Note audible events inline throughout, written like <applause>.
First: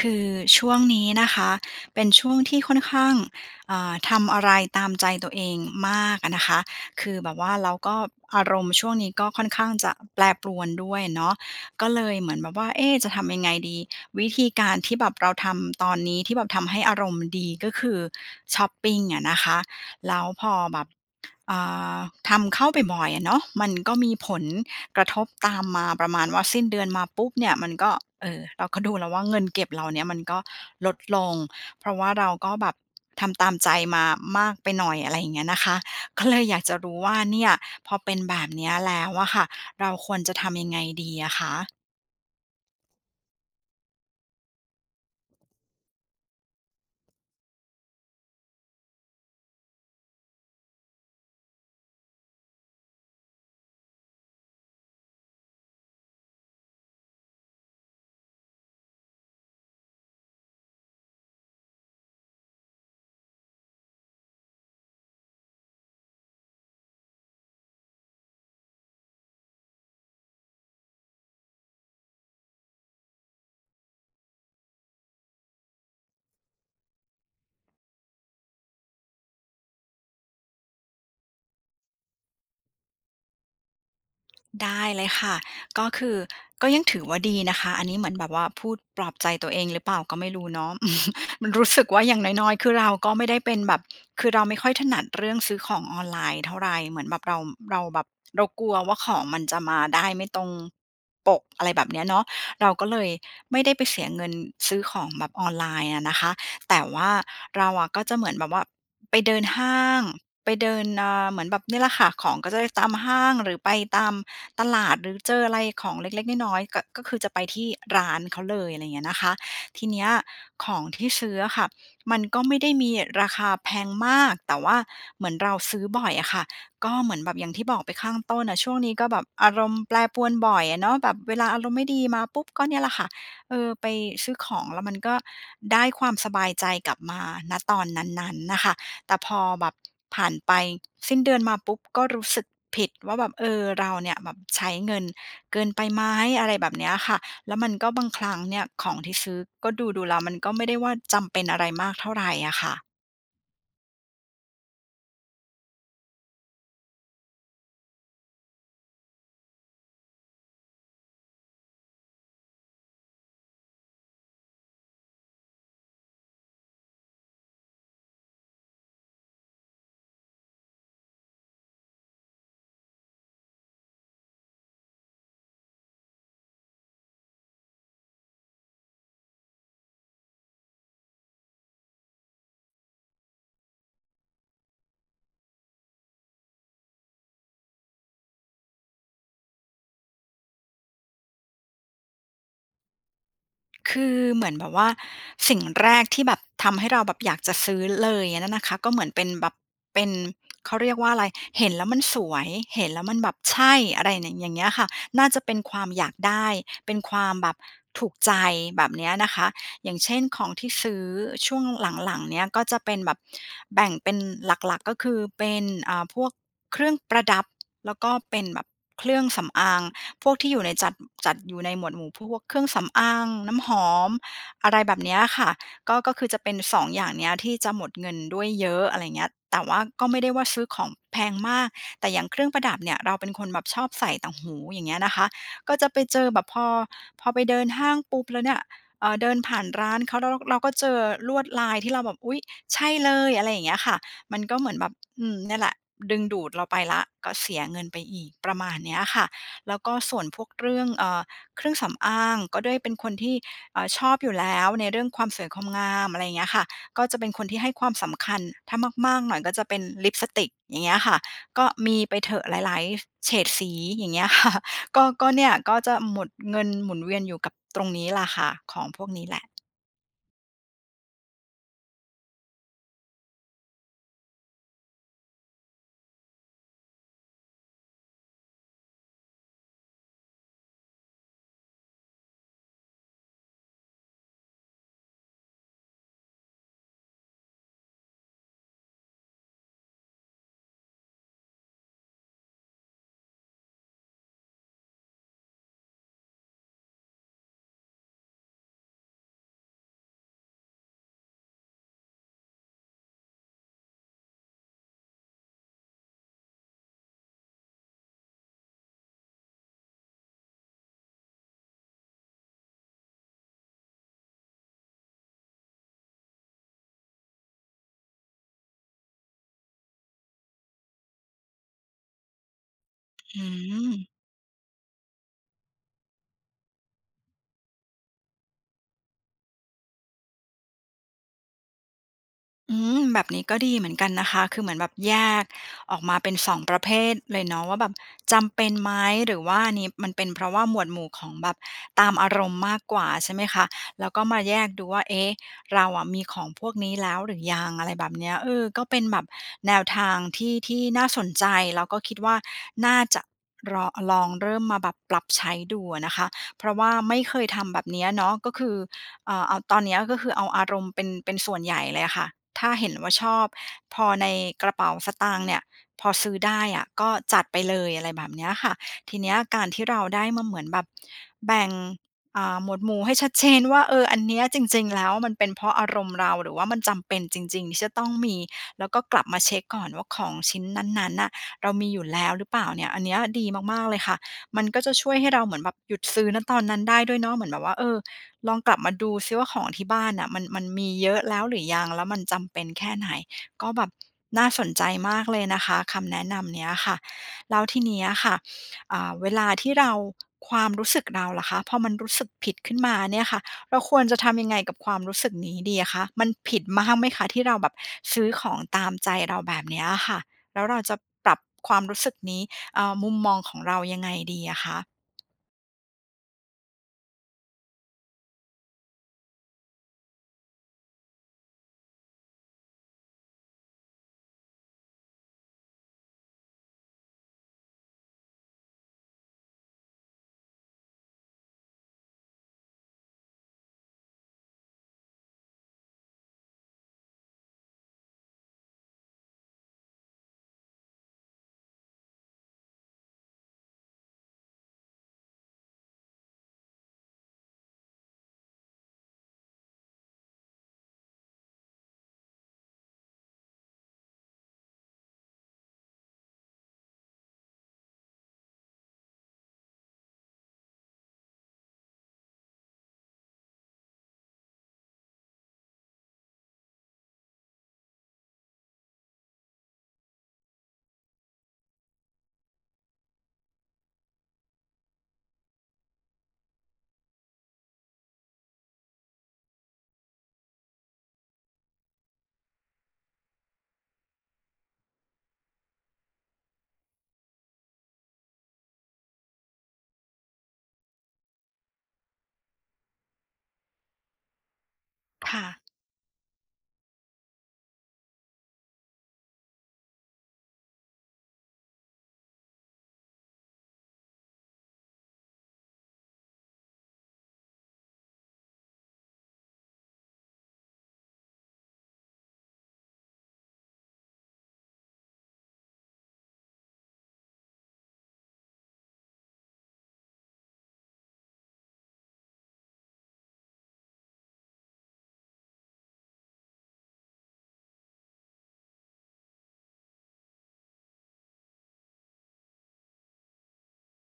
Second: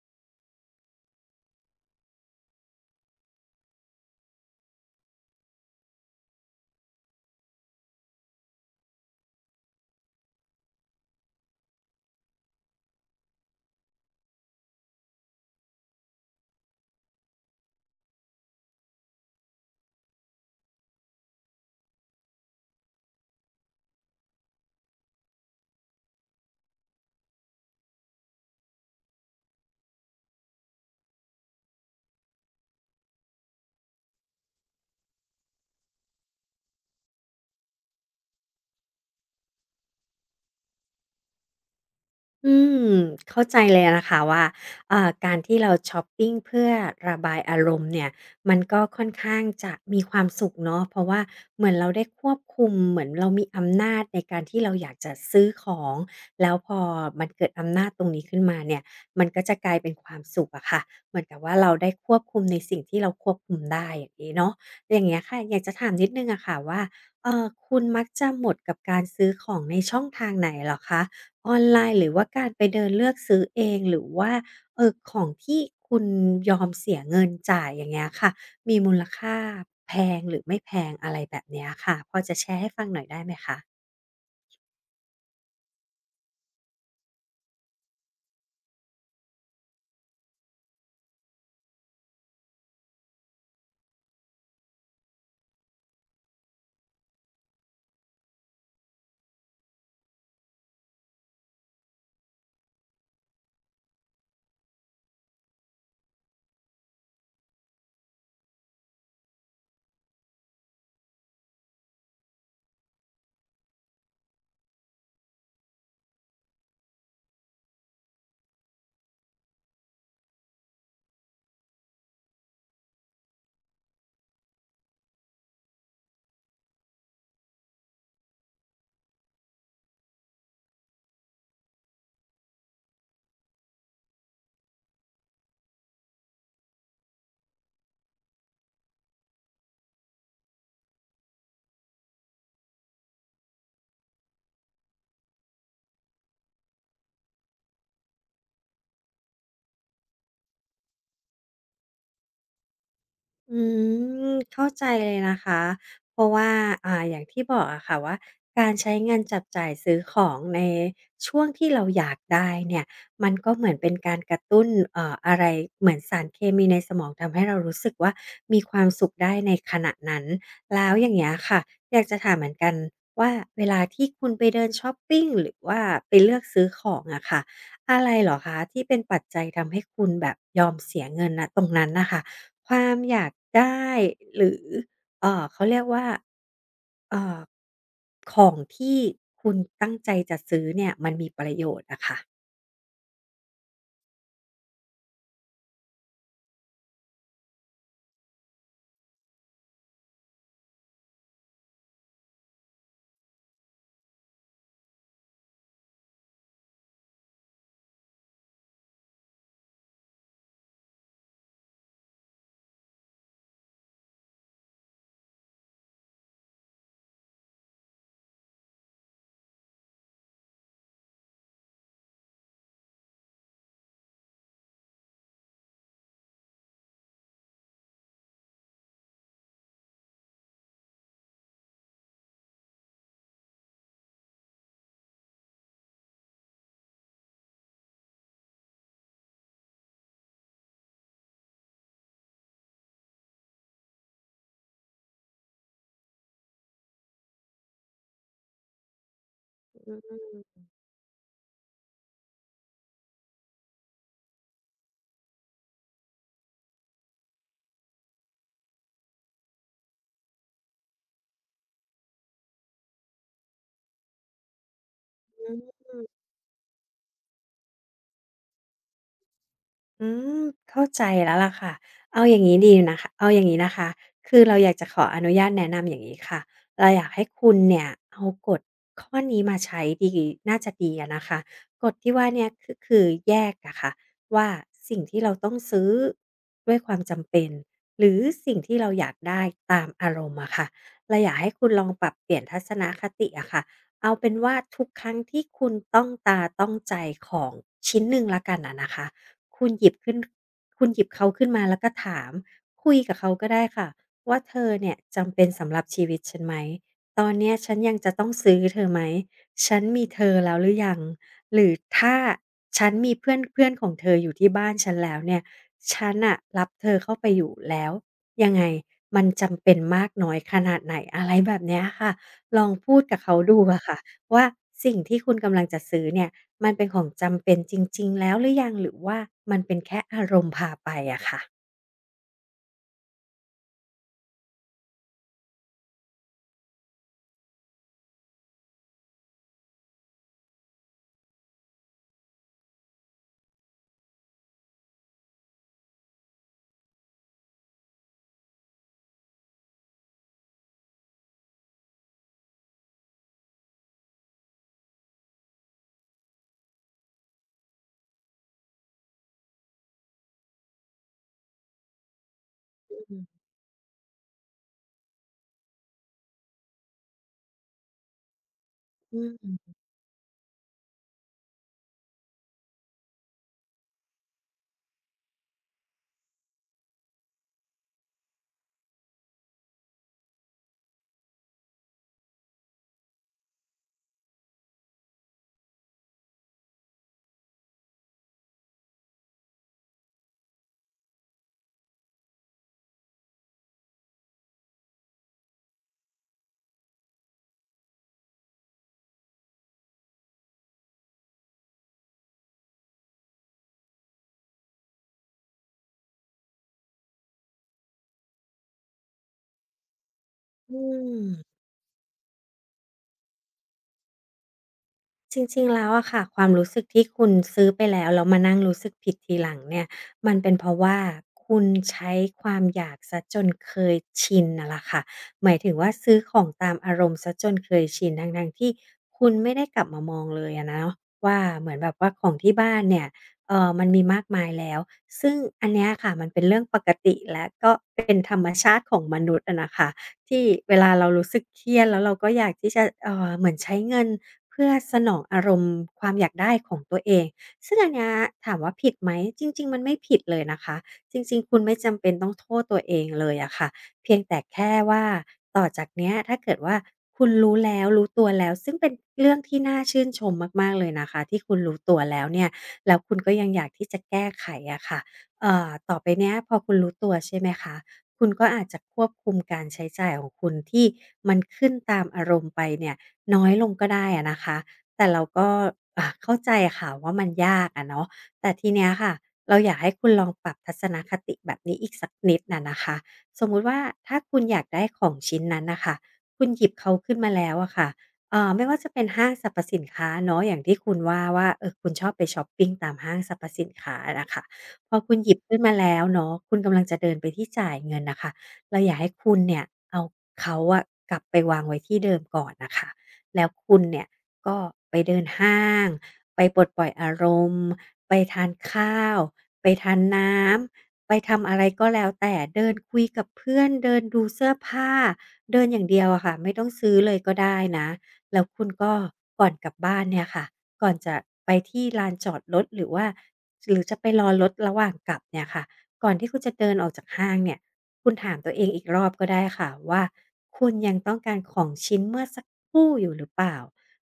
คือช่วงนี้นะคะเป็นช่วงที่ค่อนข้างทำอะไรตามใจตัวเองมากอะนะคะคือแบบว่าเราก็อารมณ์ช่วงนี้ก็ค่อนข้างจะแปรปรวนด้วยเนาะก็เลยเหมือนแบบว่าเอ๊ะจะทำยังไงดีวิธีการที่แบบเราทำตอนนี้ที่แบบทำให้อารมณ์ดีก็คือชอปปิงอะนะคะแล้วพอแบบ อ่าทำเข้าไปบ่อยอะเนาะมันก็มีผลกระทบตามมาประมาณว่าสิ้นเดือนมาปุ๊บเนี่ยมันก็เออเราก็ดูแล้วว่าเงินเก็บเราเนี่ยมันก็ลดลงเพราะว่าเราก็แบบทำตามใจมามากไปหน่อยอะไรอย่างเงี้ยนะคะก็เลยอยากจะรู้ว่าเนี่ยพอเป็นแบบเนี้ยแล้วอะค่ะเราควรจะทำยังไงดีอะคะ อืมเข้าใจเลยนะคะว่าการที่เราช็อปปิ้งเพื่อระบายอารมณ์เนี่ยมันก็ค่อนข้างจะมีความสุขเนาะเพราะว่าเหมือนเราได้ควบคุมเหมือนเรามีอำนาจในการที่เราอยากจะซื้อของแล้วพอมันเกิดอำนาจตรงนี้ขึ้นมาเนี่ยมันก็จะกลายเป็นความสุขอะค่ะเหมือนกับว่าเราได้ควบคุมในสิ่งที่เราควบคุมได้อย่างนี้เนาะอย่างเงี้ยค่ะอยากจะถามนิดนึงอะค่ะว่าเออคุณมักจะหมดกับการซื้อของในช่องทางไหนเหรอคะ ออนไลน์หรือว่าการไปเดินเลือกซื้อเองหรือว่าของที่คุณยอมเสียเงินจ่ายอย่างเงี้ยค่ะมีมูลค่าแพงหรือไม่แพงอะไรแบบเนี้ยค่ะพอจะแชร์ให้ฟังหน่อยได้ไหมคะ ได้เลยค่ะก็คือก็ยังถือว่าดีนะคะอันนี้เหมือนแบบว่าพูดปลอบใจตัวเองหรือเปล่าก็ไม่รู้เนาะ <laughs> มันรู้สึกว่าอย่างน้อยๆคือเราก็ไม่ได้เป็นแบบคือเราไม่ค่อยถนัดเรื่องซื้อของออนไลน์เท่าไหรเหมือนแบบเราเราแบบเรากลัวว่าของมันจะมาได้ไม่ตรงปกอะไรแบบเนี้ยเนาะเราก็เลยไม่ได้ไปเสียเงินซื้อของแบบออนไลน์อะนะคะแต่ว่าเราอะก็จะเหมือนแบบว่าไปเดินห้างไปเดินเหมือนแบบนี่แหละค่ะของก็จะได้ตามห้างหรือไปตาม ตลาดหรือเจออะไรของเล็กๆน้อยๆก็คือจะไปที่ร้านเขาเลยอะไรอย่างเงี้ยนะคะทีเนี้ยของที่ซื้ออะค่ะมันก็ไม่ได้มีราคาแพงมากแต่ว่าเหมือนเราซื้อบ่อยอะค่ะก็เหมือนแบบอย่างที่บอกไปข้างต้นอะช่วงนี้ก็แบบอารมณ์แปรปรวนบ่อยอะเนาะแบบเวลาอารมณ์ไม่ดีมาปุ๊บก็เนี่ยแหละค่ะเออไปซื้อของแล้วมันก็ได้ความสบายใจกลับมาณตอนนั้นๆนะคะ แต่พอแบบผ่านไปสิ้นเดือนมาปุ๊บก็รู้สึกผิดว่าแบบเออเราเนี่ยแบบใช้เงินเกินไปไหมอะไรแบบเนี้ยค่ะแล้วมันก็บางครั้งเนี่ยของที่ซื้อก็ดูๆแล้วมันก็ไม่ได้ว่าจำเป็นอะไรมากเท่าไรอะค่ะ อืมเข้าใจเลยนะคะเพราะว่าอย่างที่บอกอะค่ะว่าการใช้เงินจับจ่ายซื้อของในช่วงที่เราอยากได้เนี่ยมันก็เหมือนเป็นการกระตุ้นอะไรเหมือนสารเคมีในสมองทำให้เรารู้สึกว่ามีความสุขได้ในขณะนั้นแล้วอย่างเงี้ยค่ะอยากจะถามเหมือนกันว่าเวลาที่คุณไปเดินชอปปิงหรือว่าไปเลือกซื้อของอะค่ะอะไรเหรอคะที่เป็นปัจจัยทำให้คุณแบบยอมเสียเงินณตรงนั้นน่ะค่ะ ความอยากได้หรือเขาเรียกว่าเอ่อของที่คุณตั้งใจจะซื้อเนี่ยมันมีประโยชน์อะค่ะคือเหมือนแบบว่าสิ่งแรกที่แบบทำให้เราแบบอยากจะซื้อเลยอะนั่นนะคะก็เหมือนเป็นแบบเป็นเขาเรียกว่าอะไรเห็นแล้วมันสวยเห็นแล้วมันแบบใช่อะไรเนี่ยอย่างเงี้ยค่ะน่าจะเป็นความอยากได้เป็นความแบบถูกใจแบบเนี้ยนะคะอย่างเช่นของที่ซื้อช่วงหลังๆเนี้ยก็จะเป็นแบบแบ่งเป็นหลักๆก็คือเป็นพวกเครื่องประดับแล้วก็เป็นแบบเครื่องสำอาง พวกที่อยู่ในจัดอยู่ในหมวดหมู่พวกเครื่องสำอางน้ำหอมอะไรแบบเนี้ยค่ะก็คือจะเป็น2องอย่างเนี้ยที่จะหมดเงินด้วยเยอะอะไรเงี้ยแต่ว่าก็ไม่ได้ว่าซื้อของแพงมากแต่อย่างเครื่องประดับเนี่ยเราเป็นคนแบบชอบใส่ต่างหูอย่างเงี้ยนะคะก็จะไปเจอแบบพอไปเดินห้างปุ๊บแล้วเนี่ยเดินผ่านร้านเขาแล้วเราก็เจอลวดลายที่เราแบบอุ๊ยใช่เลยอะไรอย่างเงี้ยค่ะมันก็เหมือนแบบอืมเนี่ยแหละดึงดูดเราไปแล้วก็เสียเงินไปอีกประมาณเนี้ยค่ะ แล้วก็ส่วนอืพวกเรื่องเครื่องสำอางก็ด้วยเป็นคนที่ชอบอยู่แล้วในเรื่องความสวยความงามอะไรอย่างเงี้ยค่ะก็จะเป็นคนที่ให้ความสำคัญถ้ามากๆหน่อยก็จะเป็นลิปสติกอย่างเงี้ยค่ะก็มีไปเถอะหลายๆเฉดสีอย่างเงี้ยค่ะ <laughs> ก็เนี่ยม ก็จะหมดเงินหมุนเวียนอยู่กับตรงนี้ล่ะค่ะของพวกนี้แหละอืมเข้าใจแล้วล่ะค่ะเอาอย่างนี้ดีนะคะเอาอย่างนี้นะคะคือเราอยากจะขออนุญาตแนะนำอย่างนี้ค่ะเราอยากให้คุณเนี่ยเอากฎข้อนี้มาใช้ดีน่าจะดีอะนะคะกฎที่ว่าเนี่ยคือแยกอะค่ะว่าสิ่งที่เราต้องซื้อด้วยความจำเป็นหรือสิ่งที่เราอยากได้ตามอารมณ์อะค่ะเราอยากให้คุณลองปรับเปลี่ยนทัศนคติอะค่ะเอาเป็นว่าทุกครั้งที่คุณต้องตาต้องใจของชิ้นหนึ่งละกันอะนะคะ คุณหยิบขึ้นคุณหยิบเขาขึ้นมาแล้วก็ถามคุยกับเขาก็ได้ค่ะว่าเธอเนี่ยจำเป็นสำหรับชีวิตฉันไหมตอนเนี้ยฉันยังจะต้องซื้อเธอไหมฉันมีเธอแล้วหรือยังหรือถ้าฉันมีเพื่อนเพื่อนของเธออยู่ที่บ้านฉันแล้วเนี่ยฉันน่ะรับเธอเข้าไปอยู่แล้วยังไงมันจำเป็นมากน้อยขนาดไหนอะไรแบบเนี้ยค่ะลองพูดกับเขาอืดูอะม ค่ะว่าสิ่งที่คุณกำลังจะซื้อเนี่ย มันเป็นของจำเป็นจริงๆ แล้วหรือยังหรือว่ามันเป็นแค่อารมณ์พาไปอะค่ะอืมแบบนี้ก็ดีเหมือนกันนะคะคือเหมือนแบบแยกออกมาเป็นสองประเภทเลยเนาะว่าแบบจำเป็นไหมหรือว่าอันนี้มันเป็นเพราะว่าหมวดหมู่ของแบบตามอารมณ์มากกว่าใช่ไหมคะแล้วก็มาแยกดูว่าเอ๊ะเราอะมีของพวกนี้แล้วหรือยังอะไรแบบเนี้ยเออก็เป็นแบบแนวทางที่น่าสนใจแล้วก็คิดว่าน่าจะรอลองเริ่มมาแบบปรับใช้ดูอะนะคะเพราะว่าไม่เคยทำแบบเนี้ยเนาะก็คือ เอาตอนเนี้ยก็คือเอาอารมณ์เป็นส่วนใหญ่เลยอะค่ะถ้าเห็นว่าอืชมอบพอในกระเป๋าสตางค์เนี่ยพอซื้อได้อะก็จัดไปเลยอะไรแบบเนี้ยค่ะทีอืเนี้ยมการที่เราได้มาเหมือนแบบแบ่งหมวดหมู่ให้ชัดเจนว่าเอออันเนี้ยจริงๆแล้วมันเป็นเพราะอารมณ์เราหรือว่ามันจำเป็นจริงๆที่จะต้องมีแล้วก็กลับมาเช็กก่อนว่าของชิ้นนั้นๆน่ะเรามีอยู่แล้วหรือเปล่าเนี่ยอันเนี้ยดีมากๆเลยค่ะมันก็จะช่วยให้เราเหมือนแบบหยุดซื้อณตอนนั้นได้ด้วยเนาะเหมือนแบบว่าเออ ลองกลับมาดูซิว่าของที่บ้านน่ะมันมีเยอะแล้วหรือยังแล้วมันจำเป็นแค่ไหนก็แบบน่าสนใจมากเลยนะคะคำแนะนำเนี้ยค่ะแล้วทีเนี้ยค่ะเวลาที่เราความรู้สึกเราล่ะคะพอมันรู้สึกผิดขึ้นมาเนี่ยค่ะเราควรจะทำยังไงกับความรู้สึกนี้ดีอะคะมันผิดมากไหมคะที่เราแบบซื้อของตามใจเราแบบเนี้ยอะค่ะแล้วอืเราจะปรับม ความรู้สึกนี้มุมมองของเรายังไงดีอะคะจริงๆแล้วอะค่ะความรู้สึกที่คุณซื้อไปแล้วแล้วมานั่งรู้สึกผิดทีหลังเนี่ยมันเป็นเพราะว่าคุณใช้ความอยากเสียจนเคยชินน่ะล่ะค่ะหมายถึงว่าซื้อของตามอารมณ์เสียจนเคยชินทั้งๆที่คุณไม่ได้กลับมามองเลยอะเนาะว่าเหมือนแบบว่าของที่บ้านเนี่ยมันมีมากมายแล้วซึ่งอันเนี้ยค่ะมันเป็นเรื่องปกติและก็เป็นธรรมชาติของมนุษย์อะนะคะที่เวลาเรารู้สึกเครียดแล้วเราก็อยากที่จะเหมือนใช้เงิน เพื่อสนองอารมณ์ความอยากได้ของตัวเอง ซึ่งอันเนี้ยถามว่าผิดไหมจริงๆมันไม่ผิดเลยนะคะจริงๆคุณไม่จำเป็นต้องโทษตัวเองเลยอะค่ะเพียงแต่แค่ว่าต่อจากเนี้ยถ้าเกิดว่าคุณรู้แล้วรู้ตัวแล้วซึ่งเป็นเรื่องที่น่าชื่นชมมากๆเลยนะคะที่คุณรู้ตัวแล้วเนี่ยแล้วคุณก็ยังอยากที่จะแก้ไขอะค่ะต่อไปเนี้ยพอคุณรู้ตัวใช่ไหมคะคุณก็อาจจะควบคุมการใช้จ่ายของคุณที่มันขึ้นตามอารมณ์ไปเนี่ย น้อยลงก็ได้อะนะคะแต่เราก็เข้าใจค่ะว่ามันยากอะเนาะแต่ทีเนี้ยค่ะเราอยากให้คุณลองปรับทัศนคติแบบนี้อีกสักนิดน่ะนะคะสมมุติว่าถ้าคุณอยากได้ของชิ้นนั้นน่ะค่ะคุณหยิบเขาขึ้นมาแล้วอะค่ะไม่ว่าจะเป็นห้างสรรพสินค้าเนาะอย่างที่คุณว่าว่าเออคุณชอบไปช็อปปิงตามห้างสรรพสินค้าอะนะคะพอคุณหยิบค่ะขึ้นมาแล้วเนาะคุณกำลังจะเดินไปที่จ่ายเงินน่ะค่ะเราอยากให้คุณเนี่ยเอาเขาอะกลับไปวางไว้ที่เดิมก่อนน่ะค่ะ แล้วคุณเนี่ยก็ไปเดินห้างไปปลดปล่อยอารมณ์ไปทานข้าวไปทานน้ำไปทำอะไรก็แล้วแต่เดินคุยกับเพื่อนเดินดูเสื้อผ้าเดินอย่างเดียวอะค่ะไม่ต้องซื้อเลยก็ได้นะแล้วคุณก็ก่อนกลับบ้านเนี่ยค่ะก่อนจะไปที่ลานจอดรถหรือว่าหรือจะไปรอรถระหว่างกลับเนี่ยค่ะก่อนที่คุณจะเดินออกจากห้างเนี่ยคุณถามตัวเองอีกรอบก็ได้ค่ะว่าคุณยังต้องการของชิ้นเมื่อสัก คู่อยู่หรือเปล่า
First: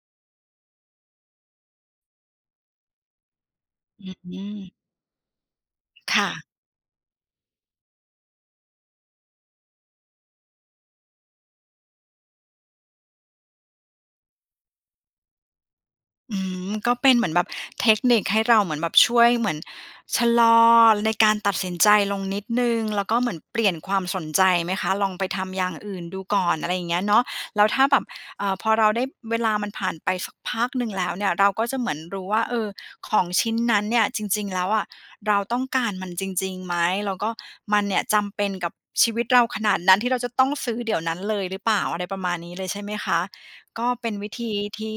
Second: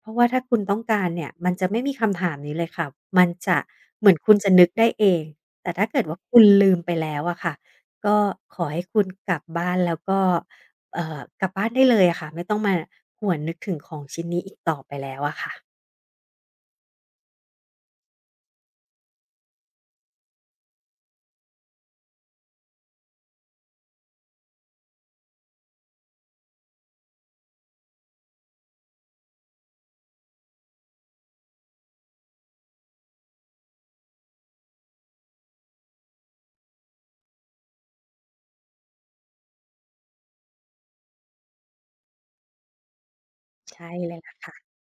เพราะว่าถ้าคุณต้องการเนี่ยมันจะไม่มีคำถามนี้เลยค่ะมันจะเหอืมือนคุณจะมนึกได้เองแต่ถ้าเกิดว่าค่ะ คุณลืมไปแล้วอะค่ะก็ขอให้คุณกลับบ้านแล้วก็กลับบ้านได้เลยอะค่ะไม่ต้องมาหวนนึกถึงของชิ้นนี้อีกต่อไปแล้วอะค่ะอืมก็เป็นเหมือนแบบเทคนิคให้เราเหมือนแบบช่วยเหมือนชะลอในการตัดสินใจลงนิดหนึ่งแล้วก็เหมือนเปลี่ยนความสนใจไหมคะลองไปทำอย่างอื่นดูก่อนอะไรอย่างเงี้ยเนาะแล้วถ้าแบบพอเราได้เวลามันผ่านไปสักพักหนึ่งแล้วเนี่ยเราก็จะเหมือนรู้ว่าเออของชิ้นนั้นเนี่ยจริงๆแล้วอะเราต้องการมันจริงๆไหมแล้วก็มันเนี่ยจำเป็นกับชีวิตเราขนาดนั้นที่เราจะต้องซื้อเดี๋ยวนั้นเลยหรือเปล่าอะไรประมาณนี้เลยใช่ไหมคะ ก็ใช่เป็เลนยวิล่ะธีค่ะ ที่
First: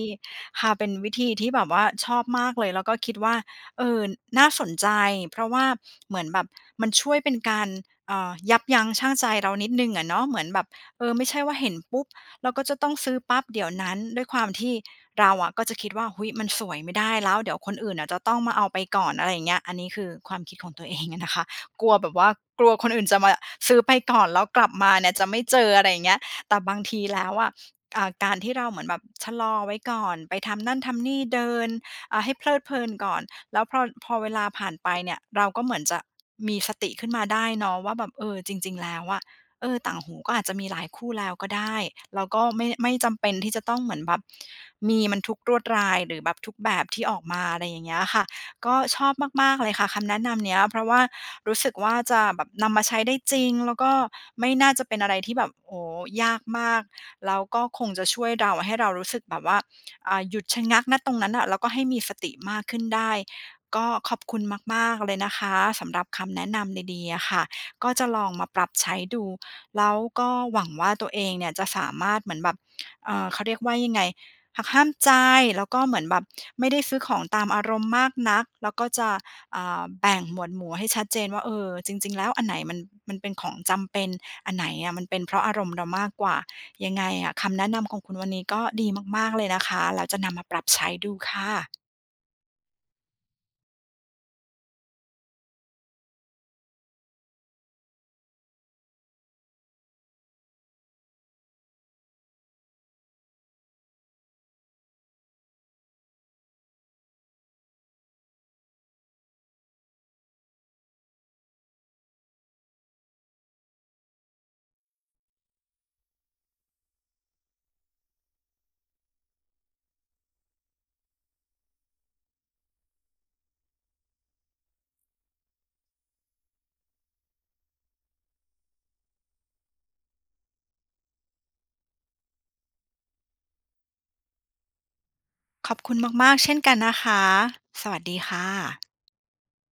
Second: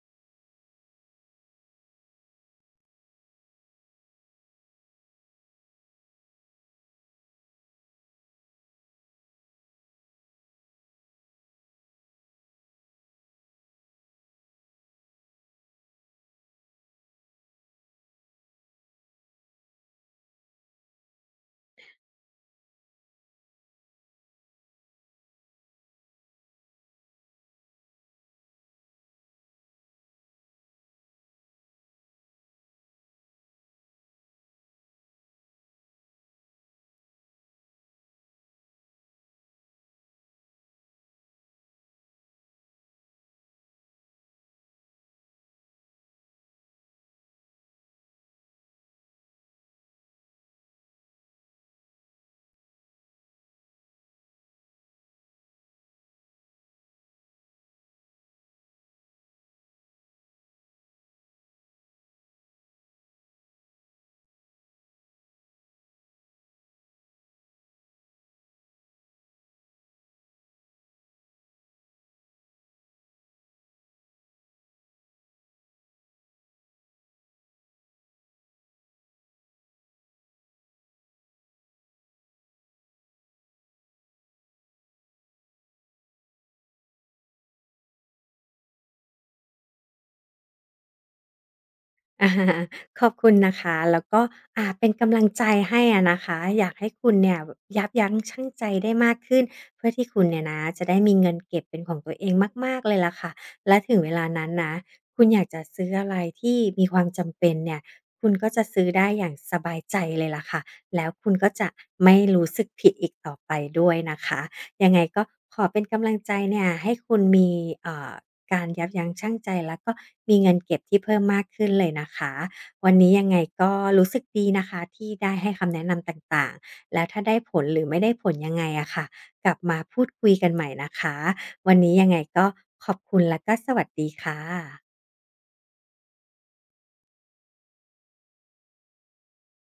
ค่ะเป็นวิธีที่แบบว่าชอบมากเลยแล้วก็คิดว่าเออน่าสนใจเพราะว่าเหมือนแบบมันช่วยเป็นการยับยั้งชั่งใจเรานิดนึงอะเนาะเหมือนแบบเออไม่ใช่ว่าเห็นปุ๊บเราก็จะต้องซื้อปั๊บเดี๋ยวนั้นด้วยความที่เราอะก็จะคิดว่าหุยมันสวยไม่ได้แล้วเดี๋ยวคนอื่นอะจะต้องมาเอาไปก่อนอะไรอย่างเงี้ยอันนี้คือความคิดของตัวเองอะนะคะกลัวแบบว่ากลัวคนอื่นจะมาซื้อไปก่อนแล้วกลับมาเนี่ยจะไม่เจออะไรอย่างเงี้ยแต่บางทีแล้วอะ การที่เราเหมือนแบบชะลอไว้ก่อนไปทำนั่นทำนี่เดินให้เพลิดเพลินก่อนแล้วพอเวลาผ่านไปเนี่ยเราก็เหมือนจะมีสติขึ้นมาได้เนาะว่าแบบเออจริงๆแล้วอะเออต่างหูก็อาจจะมีหลายคู่แล้วก็ได้เราก็ไม่จำเป็นที่จะต้องเหมือนแบบมีมันทุกลวดลายหรือแบบทุกแบบที่ออกมาอะไรอย่างเงี้ยค่ะก็ชอบมากๆเลยค่ะคำแนะนำเนี้ยเพราะว่ารู้สึกว่าจะแบบนำมาใช้ได้จริงแล้วก็ไม่น่าจะเป็นอะไรที่แบบโอ้โฮยากมาก แล้วก็คงจะช่วยเราให้เรารู้สึกแบบว่าหยุดชะงักณตรงนั้นอะแล้วก็ให้มีสติมากขึ้นได้ก็ขอบคุณมากๆเลยนะคะสำหรับคำแนะนำดีๆอะค่ะก็จะลองมาปรับใช้ดูแล้วก็หวังว่าตัวเองเนี่ยจะสามารถเหมือนแบบเขาเรียกว่ายังไงหักห้ามใจแล้วก็เหมือนแบบไม่ได้ซื้อของตามอารมณ์มากนักแล้วก็จะแบ่งหมวดหมู่ให้ชัดเจนว่าเออจริงๆแล้วอันไหนมันเป็นของจำเป็นอันไหนอะมันเป็นเพราะอารมณ์เรามากกว่า ยังไงอะคำแนะนำของคุณวันนี้ก็ดีมากๆเลยนะคะแล้วจะนำมาปรับใช้ดูค่ะ <laughs> อ่ะขอบคุณนะคะแล้วก็เป็นกำลังใจให้อะนะคะอยากให้คุณเนี่ยยับยั้งชั่งใจได้มากขึ้นเพื่อที่คุณเนี่ยนะจะได้มีเงินเก็บเป็นของตัวเองมากๆเลยล่ะค่ะและถึงเวลานั้นนะคุณอยากจะซื้ออะไรที่มีความจำเป็นเนี่ยคุณก็จะซื้อได้อย่างสบายใจเลยล่ะค่ะแล้วคุณก็จะไม่รู้สึกผิดอีกต่อไปด้วยนะคะยังไงก็ขอเป็นกำลังใจเนี่ยให้คุณมีเอ่อ การยับยั้งชั่งใจแล้วก็มีเงินเก็บที่เพิ่มมากขึ้นเลยนะคะวันนี้ยังไงก็รู้สึกดีนะคะที่ได้ให้คำแนะนำต่างๆแล้วถ้าได้ผลหรือไม่ได้ผลยังไงอะค่ะกลับมาพูดคุยกันใหม่นะคะวันนี้ยังไงก็ขอบคุณแล้วก็สวัสดีค่ะขอบคุณมากๆเช่นกันนะคะสวัสดีค่ะ